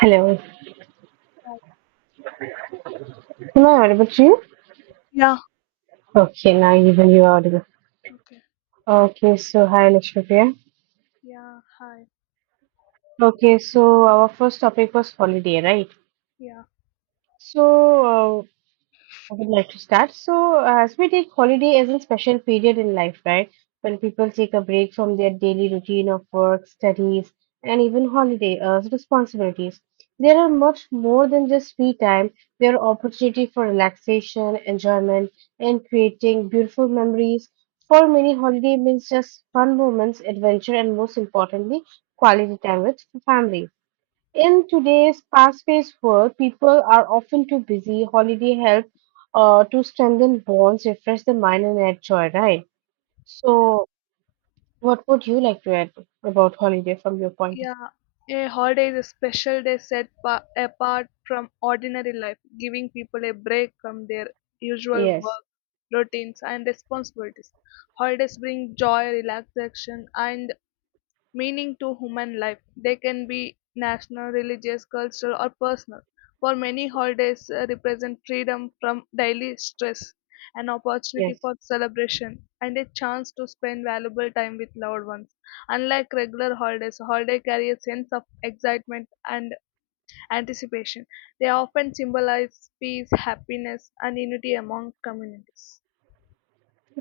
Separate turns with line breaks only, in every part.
Hello.
Oh,
Am I audible to you?
yeah.
Okay, now even you are audible.
Okay.
Okay, so hi Lakshmipriya.
Yeah. Hi.
Okay, so our first topic was holiday, right?
Yeah.
So uh, I would like to start. So, as we take holiday as a special period in life, right? When people take a break from their daily routine of work, studies, and even holiday responsibilities, there are much more than just free time. There are opportunity for relaxation, enjoyment, and creating beautiful memories. For many, holiday means just fun moments, adventure, and most importantly, quality time with family. In today's fast-paced world, people are often too busy. Holiday help to strengthen bonds, refresh the mind, and add joy, right?
Yeah.
So, what would you like to add about holiday from your point of
Yeah. A holiday is a special day set apart from ordinary life, giving people a break from their
view?
usual
Yes,
work routines and responsibilities. Holidays bring joy, relaxation, and meaning to human life. They can be national, religious, cultural, or personal. For many, holidays represent freedom from daily stress, an opportunity
yes.
for celebration, and a chance to spend valuable time with loved ones. Unlike regular holidays, holiday carry a sense of excitement and anticipation. They often symbolize peace, happiness, and unity among communities.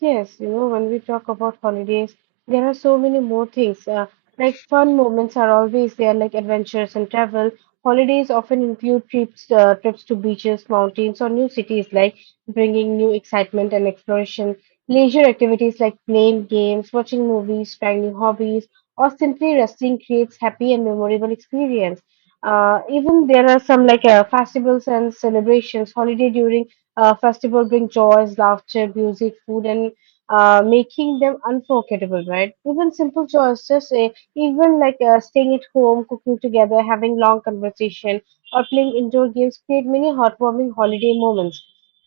Yes, when we talk about holidays, there are so many more things. Like fun moments are always there, like adventures and travel. Holidays often include trips to beaches, mountains, or new cities, like bringing new excitement and exploration. Leisure activities like playing games, watching movies, trying new hobbies, or simply resting creates happy and memorable experience. Even there are some like festivals and celebrations. Holiday during festival bring joys, laughter, music, food, and making them unforgettable, right? Even simple joys, just even staying at home, cooking together, having long conversation, or playing indoor games create many heartwarming holiday moments.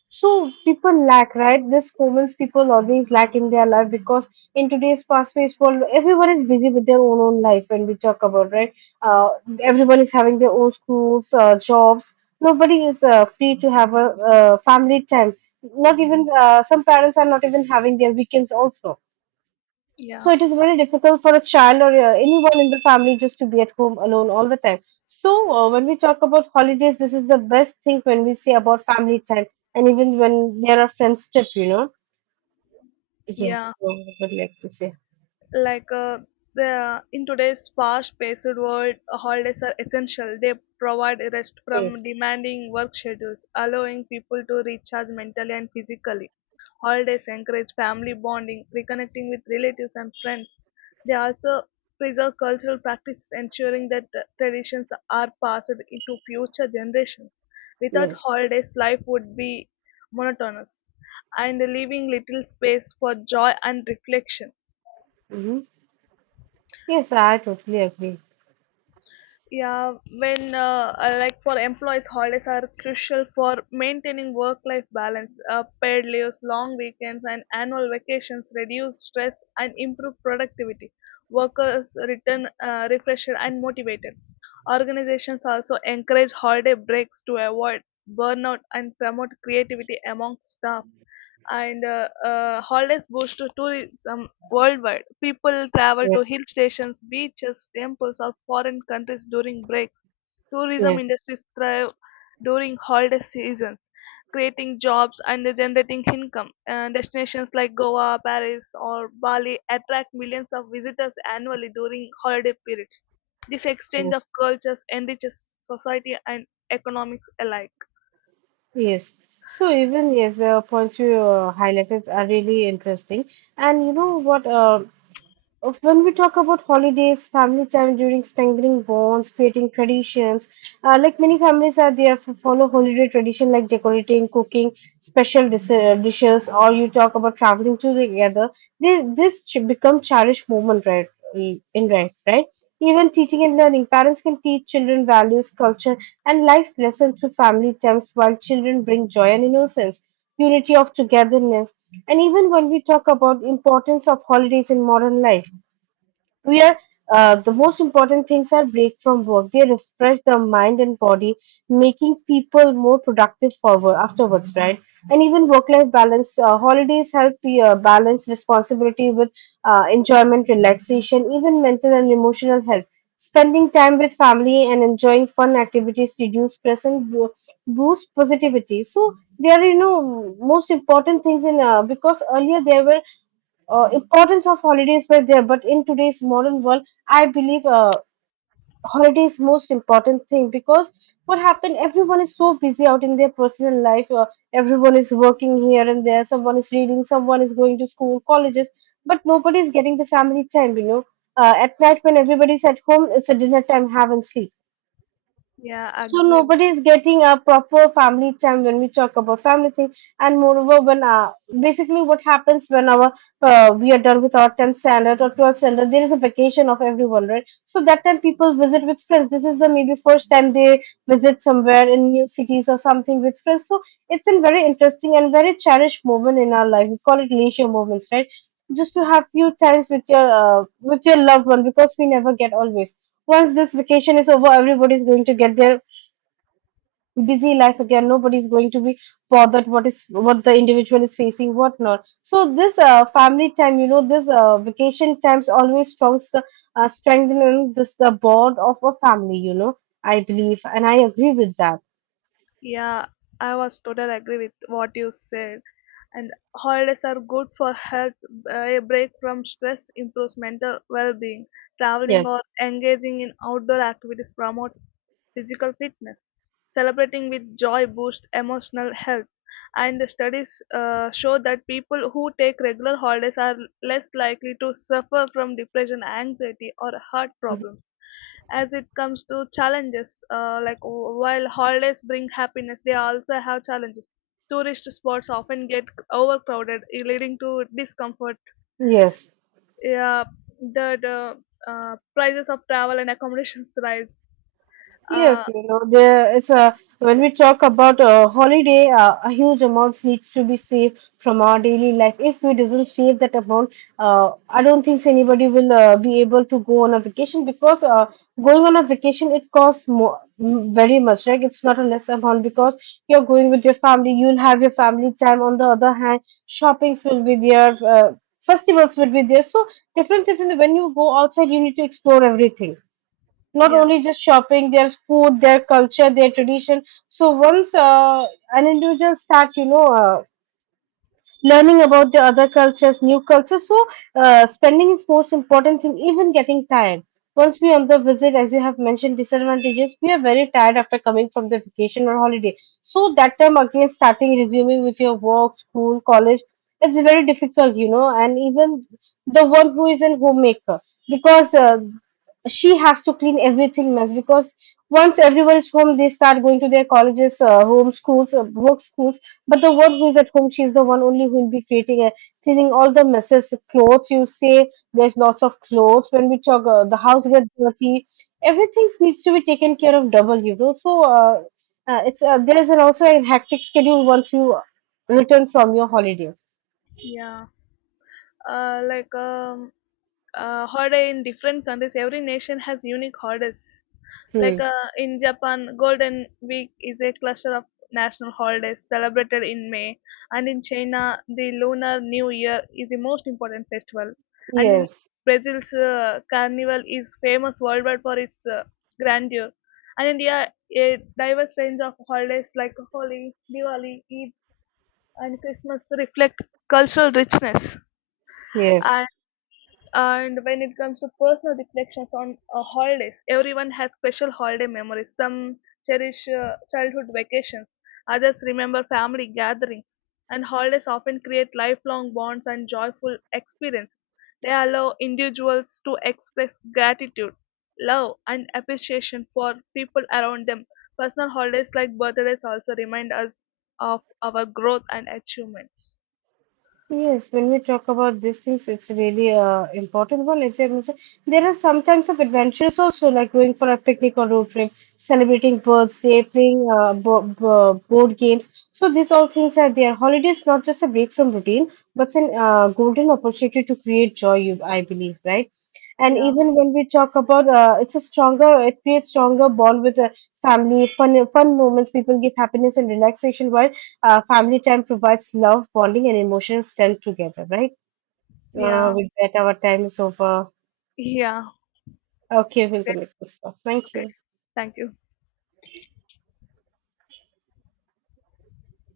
So people lack, right? This moments people always lack in their life because in today's fast-paced world, everyone is busy with their own life. When we talk about, right? Uh, Everyone is having their own schools, jobs. Nobody is free to have a family time. Not even some parents are not even having their weekends also.
Yeah,
So it is very difficult for a child or anyone in the family just to be at home alone all the time. So when we talk about holidays, this is the best thing when we say about family time, and even when there are friends trip. Yes,
yeah,
I would like to say
like the in today's fast-paced world, holidays are essential. They provide a rest from
yes.
demanding work schedules, allowing people to recharge mentally and physically. Holidays encourage family bonding, reconnecting with relatives and friends. They also preserve cultural practices, ensuring that traditions are passed into future generations. Without
Yes.
holidays, life would be monotonous and leaving little space for joy and reflection.
Hmm. Yes. I totally agree.
Yeah, when like for employees, holidays are crucial for maintaining work-life balance. Paid leaves, long weekends, and annual vacations reduce stress and improve productivity. Workers return refreshed and motivated. Organizations also encourage holiday breaks to avoid burnout and promote creativity among staff and holidays boost to tourism worldwide. People travel to
Yes.
hill stations, beaches, temples, or foreign countries during breaks. Tourism
Yes.
industries thrive during holiday seasons, creating jobs and generating income. Destinations like Goa, Paris, or Bali attract millions of visitors annually during holiday periods. This exchange
Yes.
of cultures enriches society and economics alike.
Yes. So even, yes, the points you highlighted are really interesting. And you know what? When we talk about holidays, family time during strengthening bonds, creating traditions, like many families are there for follow holiday tradition like decorating, cooking special dishes, or you talk about traveling to together. They, this should become cherished moment, right? In right, right. Even teaching and learning, parents can teach children values, culture, and life lessons through family times, while children bring joy and innocence, unity of togetherness. And even when we talk about importance of holidays in modern life, we are the most important things are break from work. They refresh the mind and body, making people more productive forward afterwards, right? And even work life balance. Holidays help you balance responsibility with enjoyment, relaxation. Even mental and emotional health, spending time with family and enjoying fun activities reduce stress and boost positivity. So they are most important things in, because earlier there were importance of holidays were there, but in today's modern world, I believe holiday is most important thing because what happened everyone is so busy out in their personal life. Everyone is working here and there. Someone is reading, someone is going to school, colleges, but nobody is getting the family time. At night when everybody is at home, it's a dinner time, have, and sleep.
Yeah, I
So
agree with.
nobody is getting a proper family time when we talk about family thing. And moreover when basically what happens when our we are done with our 10th standard or 12th standard, there is a vacation of everyone, right? So that time people visit with friends. This is the maybe first time they visit somewhere in new cities or something with friends, so it's a very interesting and very cherished moment in our life. We call it leisure moments, right? Just to have few times with your loved one because we never get always. Once this vacation is over, everybody is going to get their busy life again. Nobody's going to be bothered what is what the individual is facing, what not. So this family time, this vacation times always strong, strengthening this the bond of a family. I believe, and I agree with that.
Yeah, I was totally agree with what you said, and holidays are good for health. A break from stress improves mental well-being. Traveling
Yes.
or engaging in outdoor activities promote physical fitness. Celebrating with joy boosts emotional health. And the studies show that people who take regular holidays are less likely to suffer from depression, anxiety, or heart problems. As it comes to challenges, like while holidays bring happiness, they also have challenges. Tourist spots often get overcrowded, eh, leading to discomfort.
Yes.
Yeah, the prices of travel and accommodations rise. Uh,
Yes, there it's a when we talk about a holiday, a huge amount needs to be saved from our daily life. If we doesn't save that amount, I don't think anybody will be able to go on a vacation because going on a vacation it costs more very much, right? It's not a less amount because you're going with your family, you'll have your family time. On the other hand, shoppings will be there, festivals will be there. So different, different. When you go outside, you need to explore everything, not
yeah,
only just shopping, their food, their culture, their tradition. So once an individual start, learning about the other cultures, new cultures. So, spending is most important thing, even getting tired. Once we on the visit, as you have mentioned, disadvantages, we are very tired after coming from the vacation or holiday. So that time again, starting resuming with your work, school, college, it's very difficult. And even the one who is a homemaker, because she has to clean everything mess because once everyone is home, they start going to their colleges, home schools, work schools. But the one who is at home, she's the one only who will be creating a cleaning all the messes, clothes. You say there's lots of clothes. When we talk, the house gets dirty. Everything needs to be taken care of double. So it's there is an also a hectic schedule once you return from your holiday.
yeah. Like holiday in different countries. Every nation has unique holidays. Like
Hmm.
in Japan, Golden Week is a cluster of national holidays celebrated in May, and in China, the Lunar New Year is the most important festival. And in
Yes.
Brazil's Carnival is famous worldwide for its grandeur. And India, a diverse range of holidays like Holi, Diwali, Eid, and Christmas reflect cultural richness.
Yes.
And and when it comes to personal reflections on holidays, everyone has special holiday memories. Some cherish childhood vacations, others remember family gatherings, and holidays often create lifelong bonds and joyful experiences. They allow individuals to express gratitude, love, and appreciation for people around them. Personal holidays like birthdays also remind us of our growth and achievements.
Yes, when we talk about these things, it's really important one. As I mentioned, there are some types of adventures also, like going for a picnic or road trip, celebrating birthday, playing bo bo board games. So these all things are there. Holidays not just a break from routine, but an golden opportunity to create joy. You, I believe, right? And
Yeah,
even when we talk about, it's a stronger, it creates stronger bond with the family, fun moments. People give happiness and relaxation while family time provides love, bonding, and emotional strength together, right? Yeah.
yeah,
With that, our time is over.
yeah.
Okay, we'll
Okay,
connect next time. Thank
okay.
you.
Thank you.